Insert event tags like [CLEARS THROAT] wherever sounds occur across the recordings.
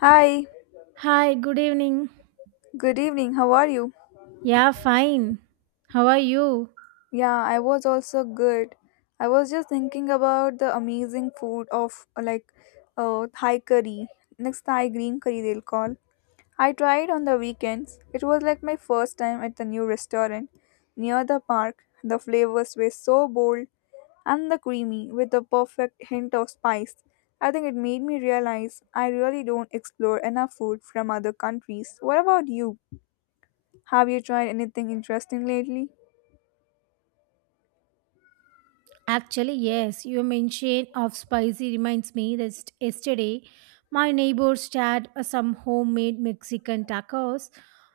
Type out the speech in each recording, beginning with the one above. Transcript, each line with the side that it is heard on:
left: Hi,
right: Hi, good evening.
left: good evening. How are you?
right: Yeah, fine. How are you?
left: Yeah, I was also good. I was just thinking about the amazing food of like Thai curry, next Thai green curry they'll call. I tried on the weekends. It was like my first time at the new restaurant near the park. The flavors were so bold and the creamy with the perfect hint of spice. I think it made me realize I really don't explore enough food from other countries. What about you? Have you tried anything interesting lately?
right: Actually, yes, your mention of spicy reminds me that yesterday my neighbors had some homemade Mexican tacos.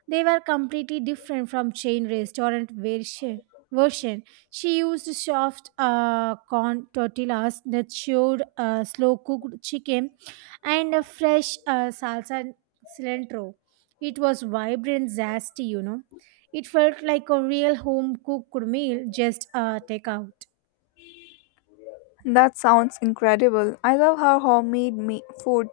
right: They were completely different from chain restaurant version. She used soft corn tortillas that showed slow cooked chicken and a fresh salsa and cilantro. It was vibrant, zesty. It felt like a real home cooked meal, just takeout.
left: That sounds incredible. I love how food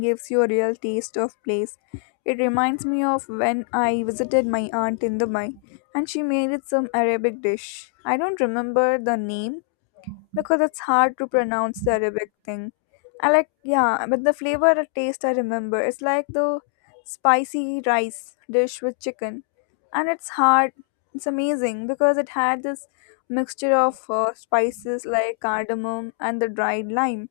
left: gives you a real taste of place. It reminds me of when I visited my aunt in Dubai and she made it some Arabic dish. I don't remember the name, because it's hard to pronounce the Arabic thing. I like, yeah, but the flavor or taste I remember. It's like the spicy rice dish with chicken. And it's hard, it's amazing because it had this mixture of spices like cardamom and the dried lime.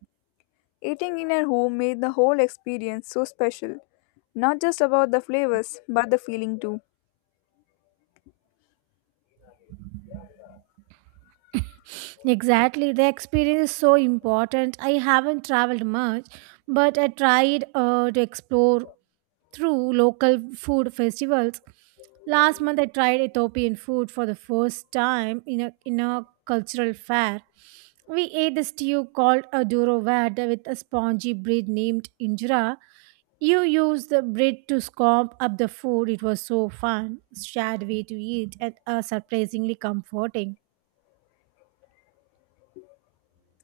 left: Eating in at home made the whole experience so special, not just about the flavors, but the feeling too.
right: Exactly. The experience is so important. I haven't traveled much, but I tried to explore through local food festivals. Last month, I tried Ethiopian food for the first time in a cultural fair. We ate a stew called a durovade with a spongy bread named injera. You use the bread to scoop up the food. It was so fun, shared way to eat, and surprisingly comforting.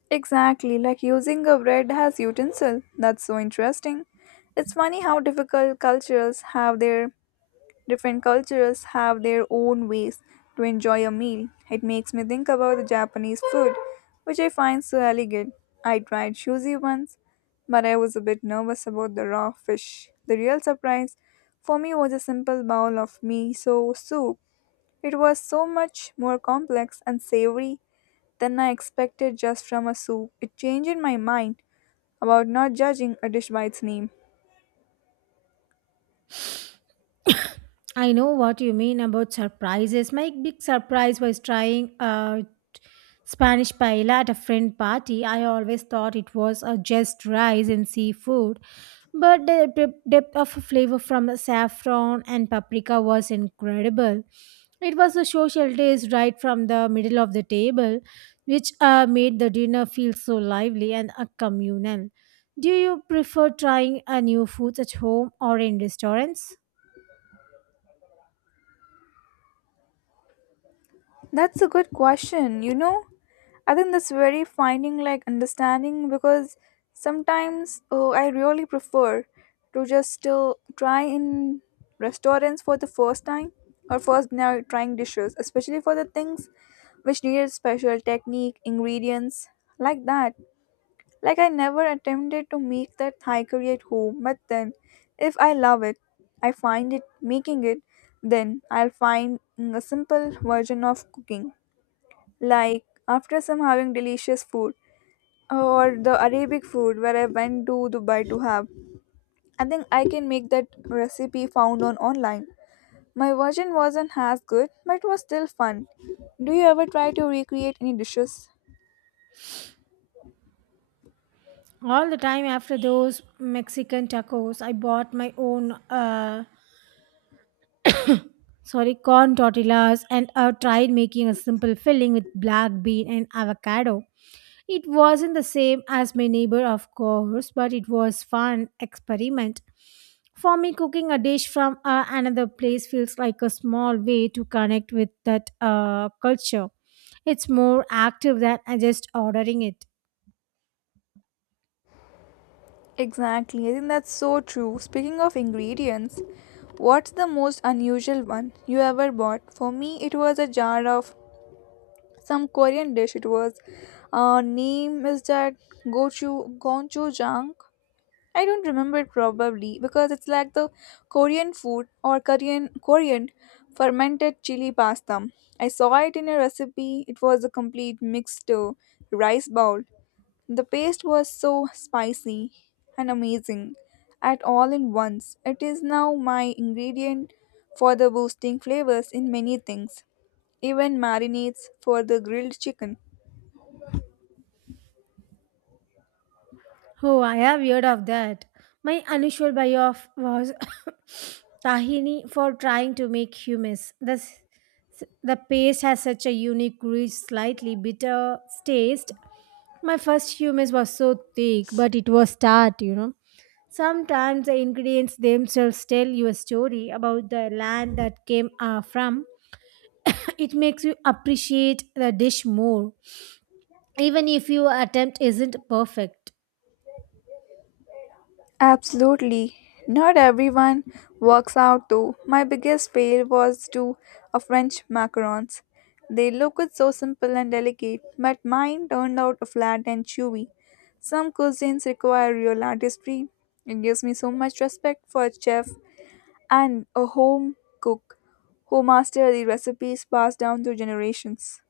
left: Exactly, like using a bread as utensil. That's so interesting. It's funny how difficult cultures have their different cultures have their own ways to enjoy a meal. It makes me think about the Japanese food, which I find so elegant. I tried sushi once, but I was a bit nervous about the raw fish. The real surprise for me was a simple bowl of miso soup. It was so much more complex and savory than I expected just from a soup. It changed my mind about not judging a dish by its name.
right: I know what you mean about surprises. My big surprise was trying a Spanish paella at a friend party. I always thought it was just rice and seafood, but the depth of flavor from the saffron and paprika was incredible. It was a social taste right from the middle of the table, which made the dinner feel so lively and communal. Do you prefer trying a new foods at home or in restaurants?
left: That's a good question, you know. I think that's very finding like understanding because sometimes oh, I really prefer to just try in restaurants for the first time or first now trying dishes, especially for the things which needed special technique, ingredients like that. Like I never attempted to make that Thai curry at home, but then if I love it, I find it making it, then I'll find a simple version of cooking. Like after some having delicious food or the Arabic food where I went to Dubai to have, I think I can make that recipe found on online. My version wasn't as good, but it was still fun. Do you ever try to recreate any dishes?
right: All the time after those Mexican tacos, I bought my own sorry corn tortillas and I tried making a simple filling with black bean and avocado. It wasn't the same as my neighbor, of course, but it was fun experiment. For me, cooking a dish from another place feels like a small way to connect with that culture. It's more active than just ordering it.
left: Exactly, I think that's so true. Speaking of ingredients, what's the most unusual one you ever bought? For me, it was a jar of some Korean dish. It was, name is that gochu gochujang. I don't remember it probably because it's like the Korean food or Korean fermented chili pasta. I saw it in a recipe. It was a complete mixed rice bowl the paste was so spicy and amazing at all in once. It is now my ingredient for the boosting flavors in many things, even marinades for the grilled chicken.
right: Oh, I have heard of that. My unusual buy-off was [COUGHS] tahini for trying to make hummus. The paste has such a unique, rich, slightly bitter taste. My first hummus was so thick, but it was tart. Sometimes the ingredients themselves tell you a story about the land that came from. [COUGHS] It makes you appreciate the dish more, even if your attempt isn't perfect.
left: Absolutely. Not everyone works out though. My biggest fail was to a French macarons. They looked so simple and delicate, but mine turned out flat and chewy. Some cuisines require real artistry. It gives me so much respect for chef and a home cook who master the recipes passed down through generations.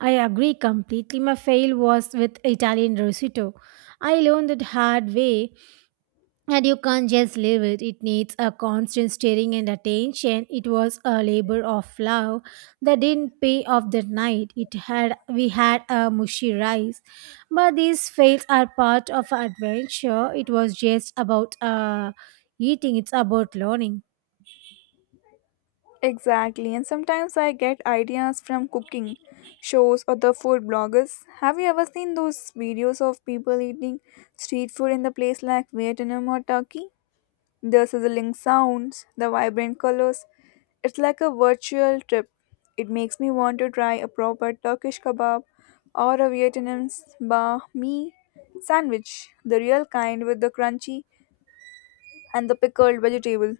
right: I agree completely. My fail was with Italian risotto. I learned it hard way and you can't just leave it. It needs a constant stirring and attention. It was a labor of love that didn't pay off that night. It had we had a mushy rice. But these fails are part of adventure. It was just about eating, it's about learning.
left: Exactly, and sometimes I get ideas from cooking shows or the food bloggers. Have you ever seen those videos of people eating street food in the place like Vietnam or Turkey? The sizzling sounds, the vibrant colors, it's like a virtual trip. It makes me want to try a proper Turkish kebab or a Vietnamese banh mi sandwich, the real kind with the crunchy and the pickled vegetable.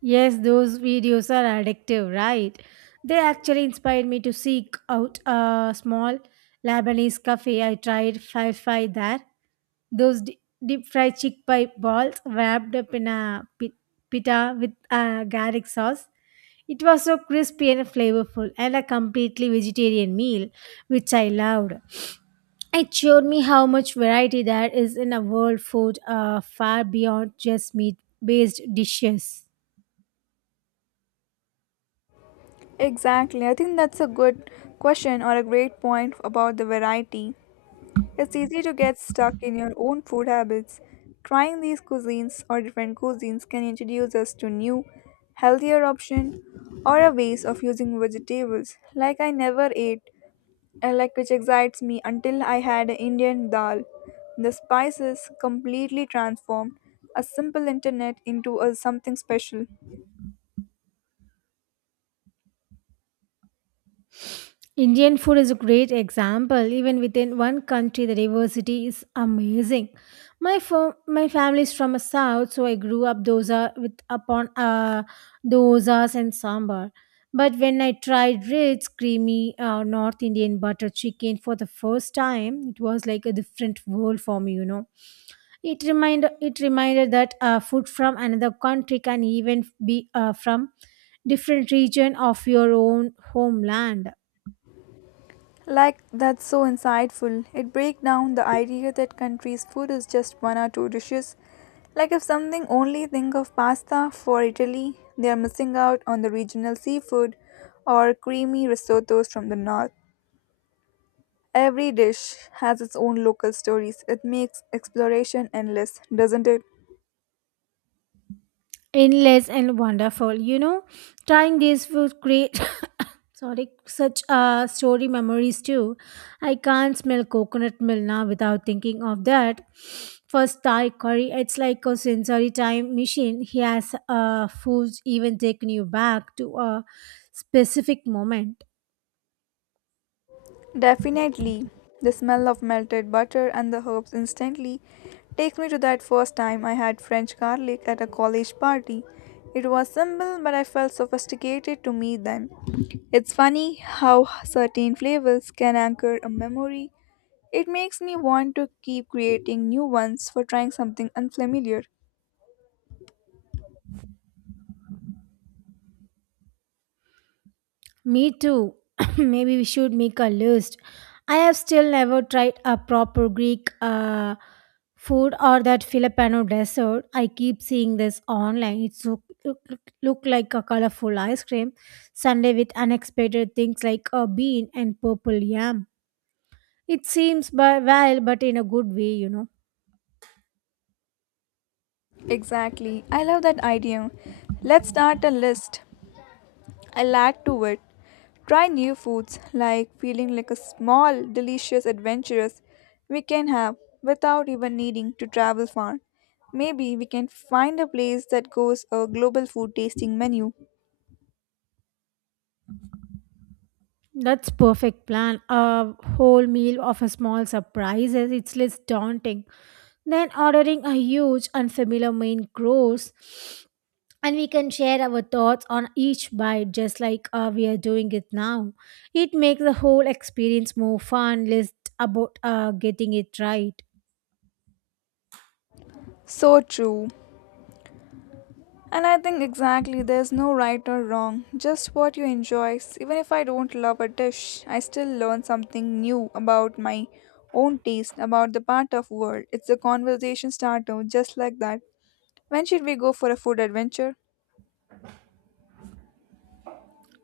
right: Yes, those videos are addictive, right? They actually inspired me to seek out a small Lebanese cafe. I tried five there. Those deep fried chickpea balls wrapped up in a pita with a garlic sauce. It was so crispy and flavorful, and a completely vegetarian meal, which I loved. It showed me how much variety there is in a world food far beyond just meat based dishes.
left: Exactly. I think that's a good question or a great point about the variety. It's easy to get stuck in your own food habits. Trying these cuisines or different cuisines can introduce us to new, healthier option or a ways of using vegetables like I never ate and like which excites me until I had a Indian dal. The spices completely transformed a simple internet into a something special.
right: Indian food is a great example. Even within one country, the diversity is amazing. My family is from a south, so I grew up dosa with upon dosas and sambar. But when I tried rich, creamy North Indian butter chicken for the first time, it was like a different world for me. It reminded that food from another country can even be from different region of your own homeland.
left: Like, that's so insightful. It breaks down the idea that countries' food is just one or two dishes. Like, if something only think of pasta for Italy, they are missing out on the regional seafood or creamy risottos from the north. Every dish has its own local stories. It makes exploration endless, doesn't it?
right: Endless and wonderful, trying this would create [COUGHS] sorry, such story memories too. I can't smell coconut milk now without thinking of that first Thai curry. It's like a sensory time machine. He has foods even taken you back to a specific moment.
left: Definitely. The smell of melted butter and the herbs instantly takes me to that first time I had French garlic at a college party. It was simple, but I felt sophisticated to me then. It's funny how certain flavors can anchor a memory. It makes me want to keep creating new ones for trying something unfamiliar.
right: Me too. [COUGHS] [CLEARS THROAT] Maybe we should make a list. I have still never tried a proper Greek food or that Filipino dessert. I keep seeing this online. It's look like a colorful ice cream sundae with unexpected things like a bean and purple yam. It seems but well, but in a good way.
left: Exactly. I love that idea. Let's start a list. I'll add to it. Try new foods like feeling like a small, delicious adventurous we can have without even needing to travel far. Maybe we can find a place that goes a global food tasting menu.
right: That's perfect plan. A whole meal of a small surprises. It's less daunting than ordering a huge unfamiliar main course. And we can share our thoughts on each bite, just like we are doing it now. It makes the whole experience more fun. Less about getting it right.
left: So true. And I think exactly there's no right or wrong, just what you enjoy. Even if I don't love a dish, I still learn something new about my own taste, about the part of world. It's a conversation starter, just like that. When should we go for a food adventure?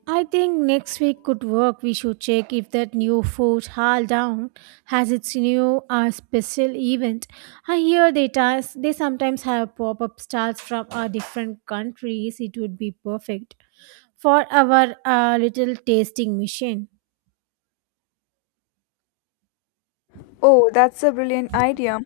right: I think next week could work. We should check if that new food hall down has its new special event. I hear they sometimes have pop up stars from different countries. It would be perfect for our little tasting mission.
left: Oh, that's a brilliant idea.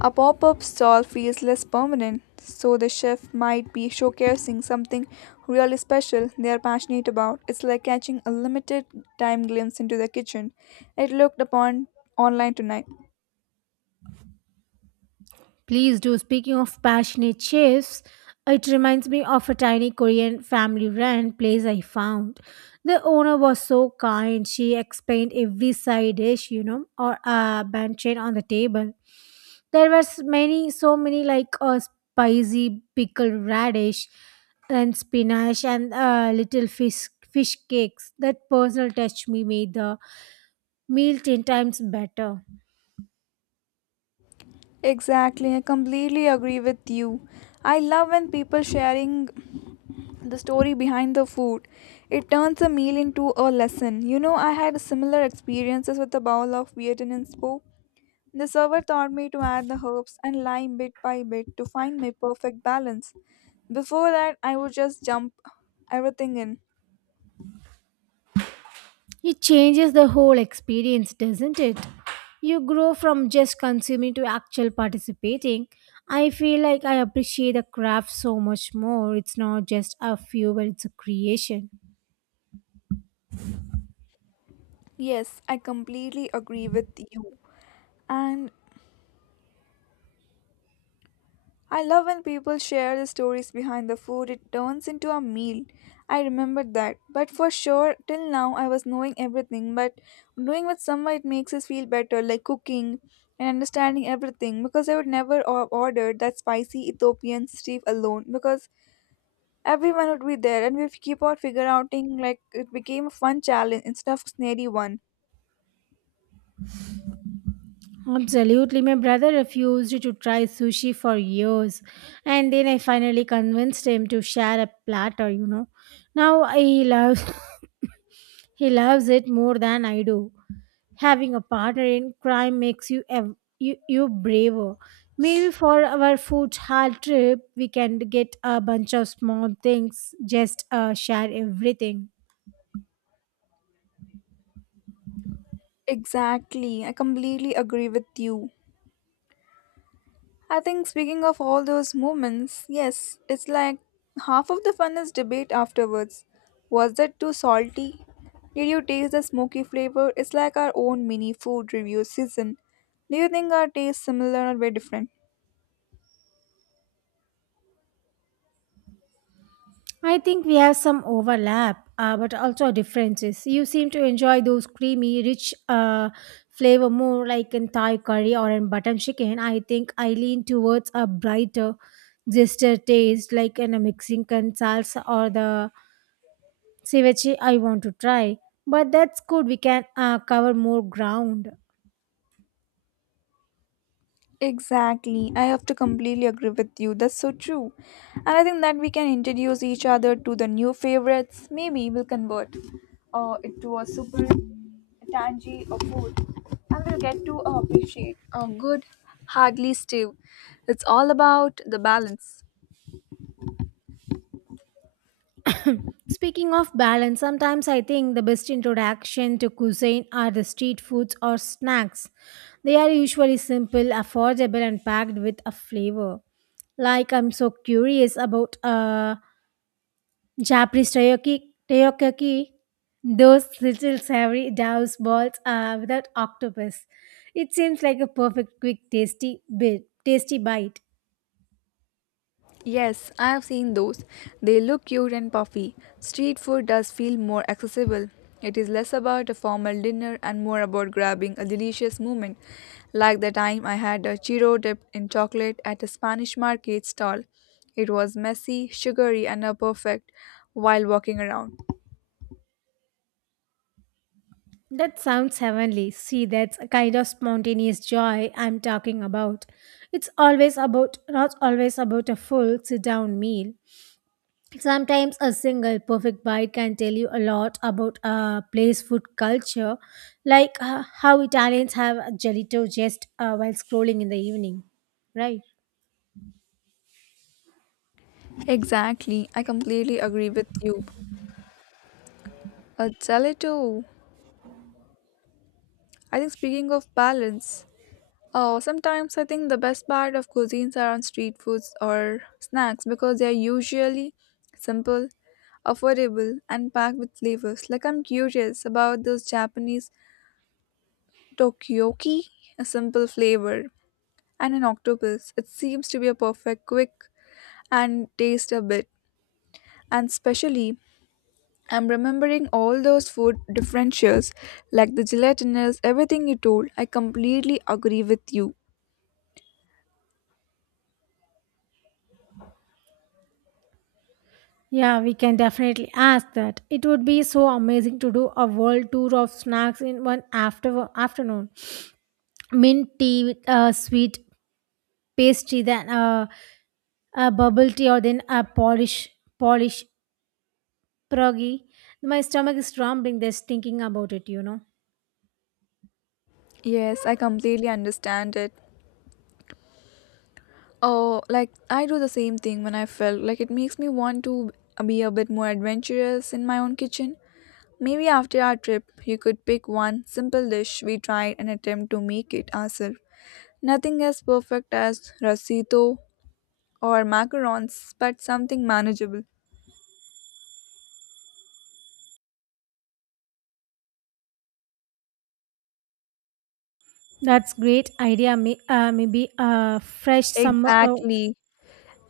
left: A pop up stall feels less permanent, so the chef might be showcasing something really special they are passionate about. It's like catching a limited time glimpse into the kitchen. It looked upon online tonight.
right: Please do. Speaking of passionate chefs, it reminds me of a tiny Korean family run place I found. The owner was so kind. She explained every side dish, or a banchan on the table. There was many, so many like a spicy pickled radish and spinach and little fish cakes. That personal touch me made the meal 10 times better.
left: Exactly, I completely agree with you. I love when people sharing the story behind the food. It turns a meal into a lesson. You know, I had similar experiences with the bowl of Vietnamese po. The server taught me to add the herbs and lime bit by bit to find my perfect balance. Before that, I would just jump everything in.
right: It changes the whole experience, doesn't it? You grow from just consuming to actual participating. I feel like I appreciate the craft so much more. It's not just a fuel, it's a creation.
left: Yes, I completely agree with you. And I love when people share the stories behind the food, it turns into a meal. I remembered that. But for sure, till now, I was knowing everything. But doing with someone, it makes us feel better, like cooking and understanding everything. Because I would never order that spicy Ethiopian stew alone. Because everyone would be there, and we'd keep on figure outing like it became a fun challenge instead of snary one.
right: Absolutely. My brother refused to try sushi for years, and then I finally convinced him to share a platter. Now he loves. [LAUGHS] [COUGHS] He loves it more than I do. Having a partner in crime makes you braver. Maybe for our food hall trip, we can get a bunch of small things, just share everything.
left: Exactly, I completely agree with you. I think speaking of all those moments, yes, it's like half of the fun is debate afterwards. Was that too salty? Did you taste the smoky flavor? It's like our own mini food review season. Do you think our tastes similar or very different?
right: I think we have some overlap, but also differences. You seem to enjoy those creamy, rich flavor more, like in Thai curry or in button chicken. I think I lean towards a brighter, zester taste, like in a Mexican salsa or the ceviche, I want to try, but that's good. We can cover more ground.
left: Exactly. I have to completely agree with you. That's so true. And I think that we can introduce each other to the new favorites. Maybe we'll convert it to a super tangy of food. And we'll get to appreciate a good, hardly stew. It's all about the balance.
right: Speaking of balance, sometimes I think the best introduction to cuisine are the street foods or snacks. They are usually simple, affordable, and packed with a flavor. Like I'm so curious about Japanese takoyaki, those little savory douse balls without octopus. It seems like a perfect, quick, tasty bite.
left: Yes, I have seen those. They look cute and puffy. Street food does feel more accessible. It is less about a formal dinner and more about grabbing a delicious moment, like the time I had a churro dipped in chocolate at a Spanish market stall. It was messy, sugary, and a perfect while walking around.
right: That sounds heavenly. See, that's a kind of spontaneous joy I'm talking about. It's always about, not always about a full sit down meal. Sometimes a single perfect bite can tell you a lot about a place food culture, like how Italians have a gelato just while scrolling in the evening, right?
left: Exactly, I completely agree with you. A gelato. I think speaking of balance, oh, sometimes I think the best part of cuisines are on street foods or snacks because they are usually simple, affordable, and packed with flavors. Like I'm curious about those Japanese tokyoki, a simple flavor, and an octopus. It seems to be a perfect, quick, and taste a bit. And especially, I'm remembering all those food differentials, like the gelatinous, everything you told. I completely agree with you.
right: Yeah, we can definitely ask that. It would be so amazing to do a world tour of snacks in one afternoon. Mint tea with a sweet pastry then a bubble tea or then a Polish pierogi. My stomach is rumbling just thinking about it.
left: Yes, I completely understand it. Oh, like I do the same thing when I felt like it makes me want to be a bit more adventurous in my own kitchen. Maybe after our trip, you could pick one simple dish we tried and attempt to make it ourselves. Nothing as perfect as rasito or macarons, but something manageable.
right: That's great idea. Maybe a fresh summer.
left: Exactly.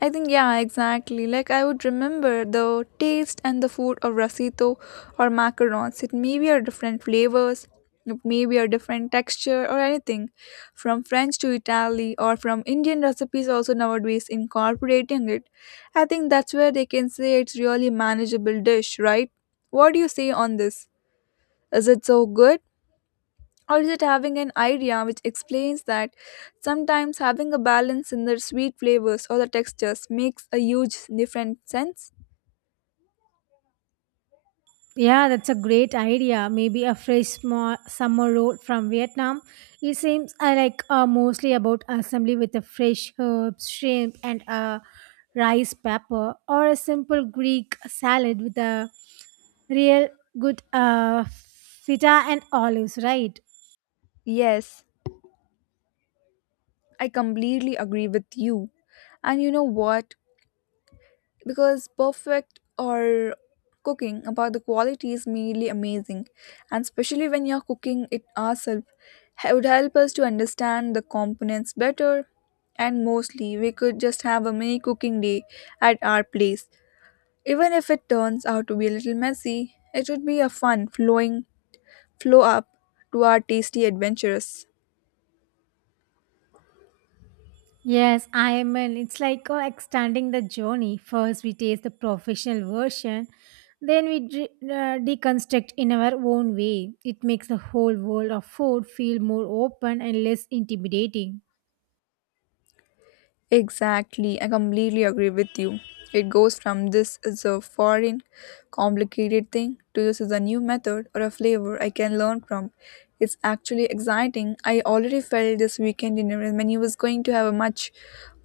left: I think, yeah, exactly. Like, I would remember the taste and the food of rasito or macarons. It may be a different flavors, it may be a different texture or anything. From French to Italy or from Indian recipes, also nowadays incorporating it. I think that's where they can say it's really manageable dish, right? What do you say on this? Is it so good? Or is it having an idea which explains that sometimes having a balance in the sweet flavors or the textures makes a huge different sense?
right: Yeah, that's a great idea. Maybe a fresh small summer roll from Vietnam. It seems I like mostly about assembly with a fresh herbs, shrimp, and a rice pepper, or a simple Greek salad with a real good feta and olives, right?
left: Yes, I completely agree with you. And you know what, because perfect or cooking about the quality is merely amazing, and especially when you're cooking it ourselves, it would help us to understand the components better. And mostly we could just have a mini cooking day at our place. Even if it turns out to be a little messy, it would be a fun flowing flow up to our tasty adventures.
right: Yes, I mean it's like extending the journey. First, we taste the professional version, then we deconstruct in our own way. It makes the whole world of food feel more open and less intimidating.
left: Exactly, I completely agree with you. It goes from this is a foreign, complicated thing to this is a new method or a flavor I can learn from. It's actually exciting. I already felt this weekend dinner menu was going to have a much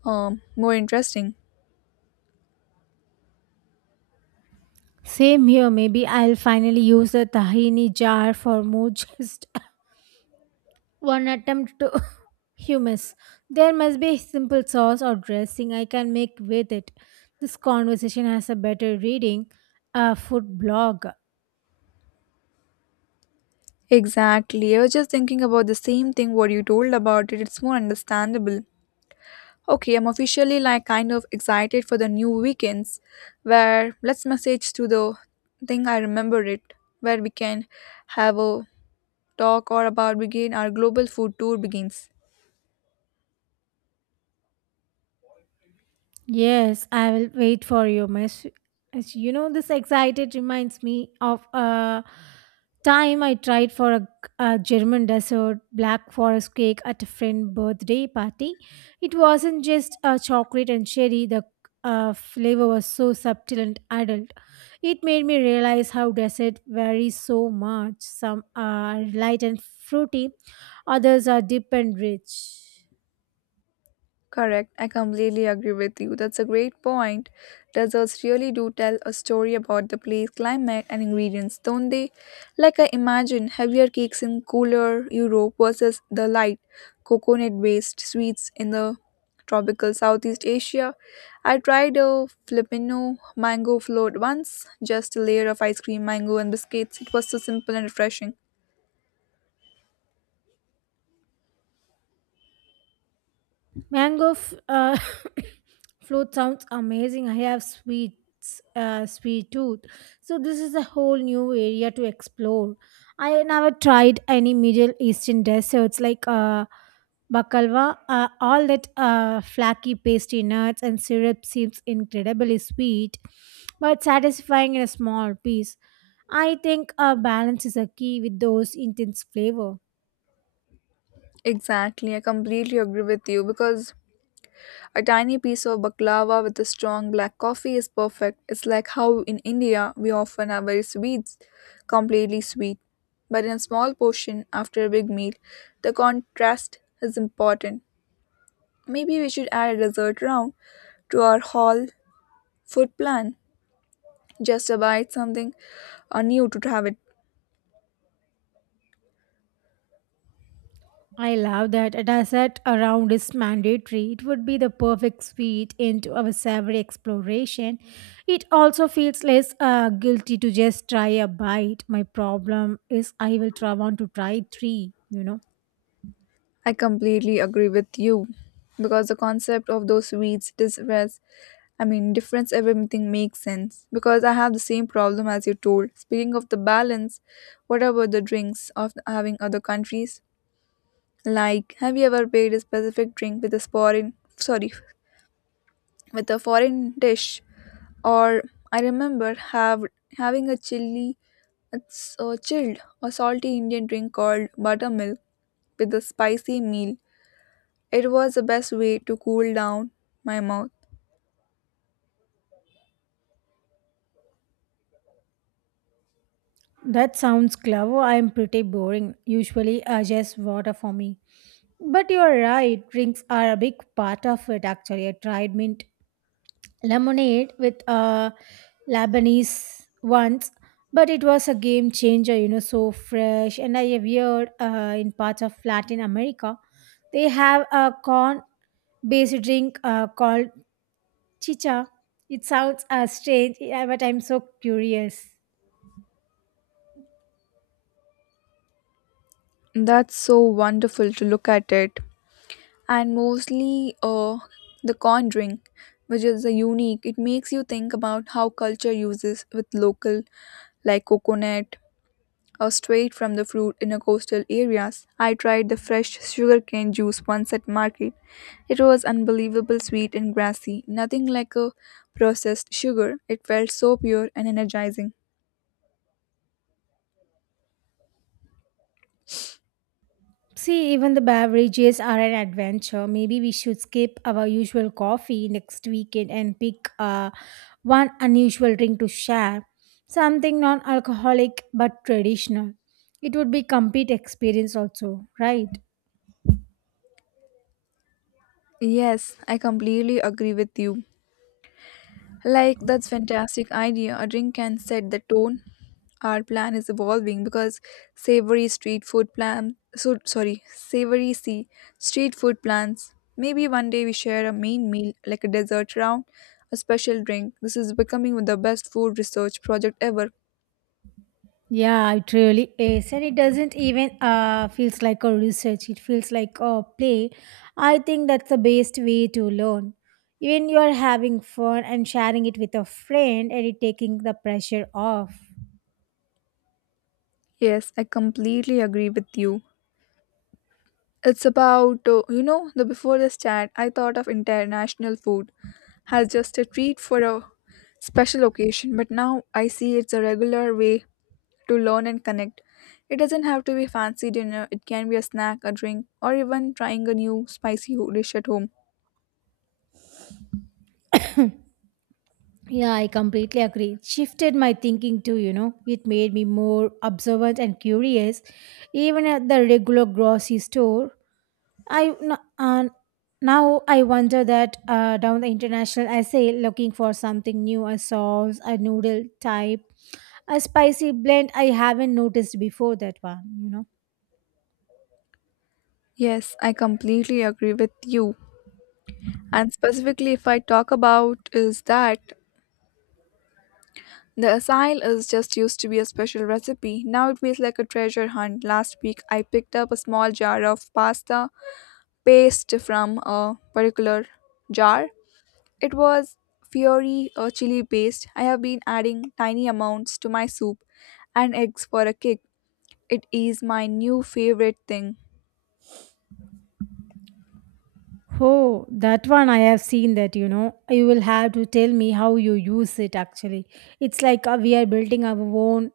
left: more interesting.
right: Same here. Maybe I'll finally use a tahini jar for more [LAUGHS] just one attempt to [LAUGHS] hummus. There must be a simple sauce or dressing I can make with it. This conversation has a better reading, a food blog.
left: Exactly. I was just thinking about the same thing what you told about it. It's more understandable. Okay, I'm officially like kind of excited for the new weekends where let's message to the thing I remember it where we can have a talk or about begin our global food tour begins.
right: Yes, I will wait for your message. As you know, this excited reminds me of a time I tried for a German dessert black forest cake at a friend birthday party. It wasn't just a chocolate and cherry. The flavor was so subtle and adult. It made me realize how dessert varies so much. Some are light and fruity, others are deep and rich.
left: Correct, I completely agree with you. That's a great point. Deserts really do tell a story about the place, climate, and ingredients, don't they? Like I imagine heavier cakes in cooler Europe versus the light, coconut based sweets in the tropical Southeast Asia. I tried a Filipino mango float once, just a layer of ice cream, mango, and biscuits. It was so simple and refreshing.
right: Mango [COUGHS] [LAUGHS] float sounds amazing. I have sweet tooth. So this is a whole new area to explore. I never tried any Middle Eastern desserts like baklava. All that flaky pastry, nuts, and syrup seems incredibly sweet, but satisfying in a small piece. I think a balance is a key with those intense flavor.
left: Exactly, I completely agree with you, because a tiny piece of baklava with a strong black coffee is perfect. It's like how in India we often have very sweets, completely sweet. But in a small portion after a big meal, the contrast is important. Maybe we should add a dessert round to our hall food plan. Just a bite something new to have it.
right: I love that a dessert around is mandatory. It would be the perfect sweet into our savory exploration. It also feels less guilty to just try a bite. My problem is I will try want to try three.
left: I completely agree with you because the concept of those weeds difference, I mean, difference everything makes sense, because I have the same problem as you told. Speaking of the balance, what about the drinks of having other countries? Like have you ever paired a specific drink with a foreign, sorry, with a foreign dish, or I remember have having a chili, it's a chilled or salty Indian drink called buttermilk with a spicy meal. It was the best way to cool down my mouth.
right: That sounds clever. I'm pretty boring. Usually, just water for me. But you're right. Drinks are a big part of it, actually. I tried mint lemonade with Lebanese once, but it was a game changer, so fresh. And I have heard in parts of Latin America, they have a corn based drink called chicha. It sounds strange, yeah, but I'm so curious.
left: That's so wonderful to look at it. And mostly the corn drink, which is a unique. It makes you think about how culture uses with local, like coconut or straight from the fruit in a coastal areas. I tried the fresh sugarcane juice once at market. It was unbelievable sweet and grassy, nothing like a processed sugar. It felt so pure and energizing.
right: See, even the beverages are an adventure. Maybe we should skip our usual coffee next weekend and pick one unusual drink to share. Something non alcoholic but traditional. It would be complete experience also, right?
left: Yes, I completely agree with you. Like that's fantastic idea. A drink can set the tone. Our plan is evolving because savory street food plan, so sorry, savory sea street food plans. Maybe one day we share a main meal like a dessert round, a special drink. This is becoming the best food research project ever.
right: Yeah, it really is. And it doesn't even feels like a research. It feels like a play. I think that's the best way to learn. Even you are having fun and sharing it with a friend and it taking the pressure off.
left: Yes, I completely agree with you. It's about, the before the chat, I thought of international food as just a treat for a special occasion, but now I see it's a regular way to learn and connect. It doesn't have to be fancy dinner, it can be a snack, a drink, or even trying a new spicy dish at home.
right: [LAUGHS] Yeah, I completely agree. It shifted my thinking too. It made me more observant and curious. Even at the regular grocery store, I n- uh, now I wonder that down the international essay looking for something new, a sauce, a noodle type, a spicy blend I haven't noticed before that one.
left: Yes, I completely agree with you. And specifically, if I talk about is that the asail is just used to be a special recipe. Now it feels like a treasure hunt. Last week, I picked up a small jar of pasta paste from a particular jar. It was fiery or chili based. I have been adding tiny amounts to my soup and eggs for a kick. It is my new favorite thing.
right: Oh, that one I have seen that, you know. You will have to tell me how you use it actually. It's like we are building our own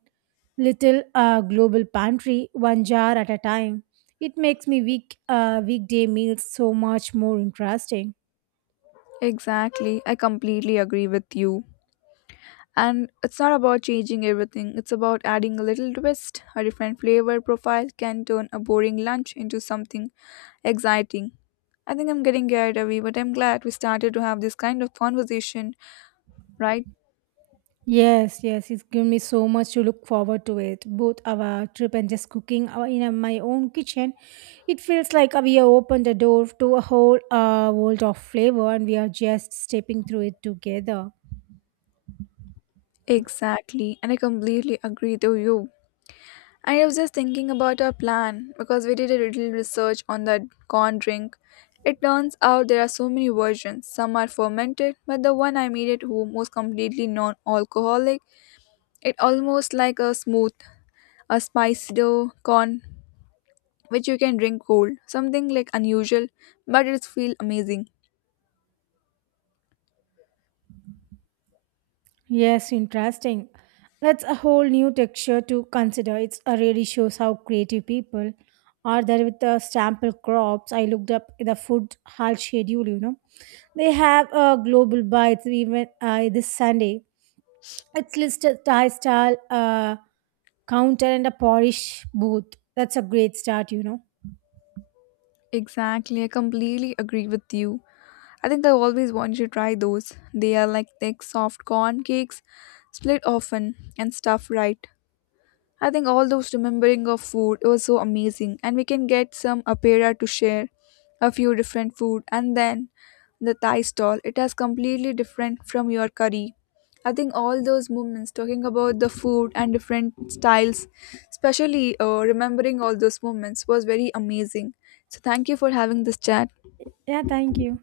right: little global pantry, one jar at a time. It makes me weekday meals so much more interesting.
left: Exactly, I completely agree with you. And it's not about changing everything, it's about adding a little twist. A different flavor profile can turn a boring lunch into something exciting. I think I'm getting carried away, but I'm glad we started to have this kind of conversation, right?
right: Yes, yes, it's given me so much to look forward to it. Both our trip and just cooking in my own kitchen, it feels like we have opened the door to a whole world of flavor, and we are just stepping through it together.
left: Exactly, and I completely agree with you. I was just thinking about our plan because we did a little research on that corn drink. It turns out there are so many versions. Some are fermented, but the one I made at home was completely non-alcoholic. It almost like a smooth, a spicy dough corn which you can drink cold. Something like unusual, but it feels amazing.
right: Yes, interesting. That's a whole new texture to consider. It's really shows how creative people are there with the sample crops. I looked up the food hall schedule. They have a global bites even this Sunday. It's listed Thai style counter and a Polish booth. That's a great start.
left: Exactly, I completely agree with you. I think I always wanted to try those. They are like thick, soft corn cakes, split often and stuffed right. I think all those remembering of food it was so amazing, and we can get some apera to share a few different food, and then the Thai stall. It has completely different from your curry. I think all those moments talking about the food and different styles, especially remembering all those moments, was very amazing. So thank you for having this chat.
right: Yeah, thank you.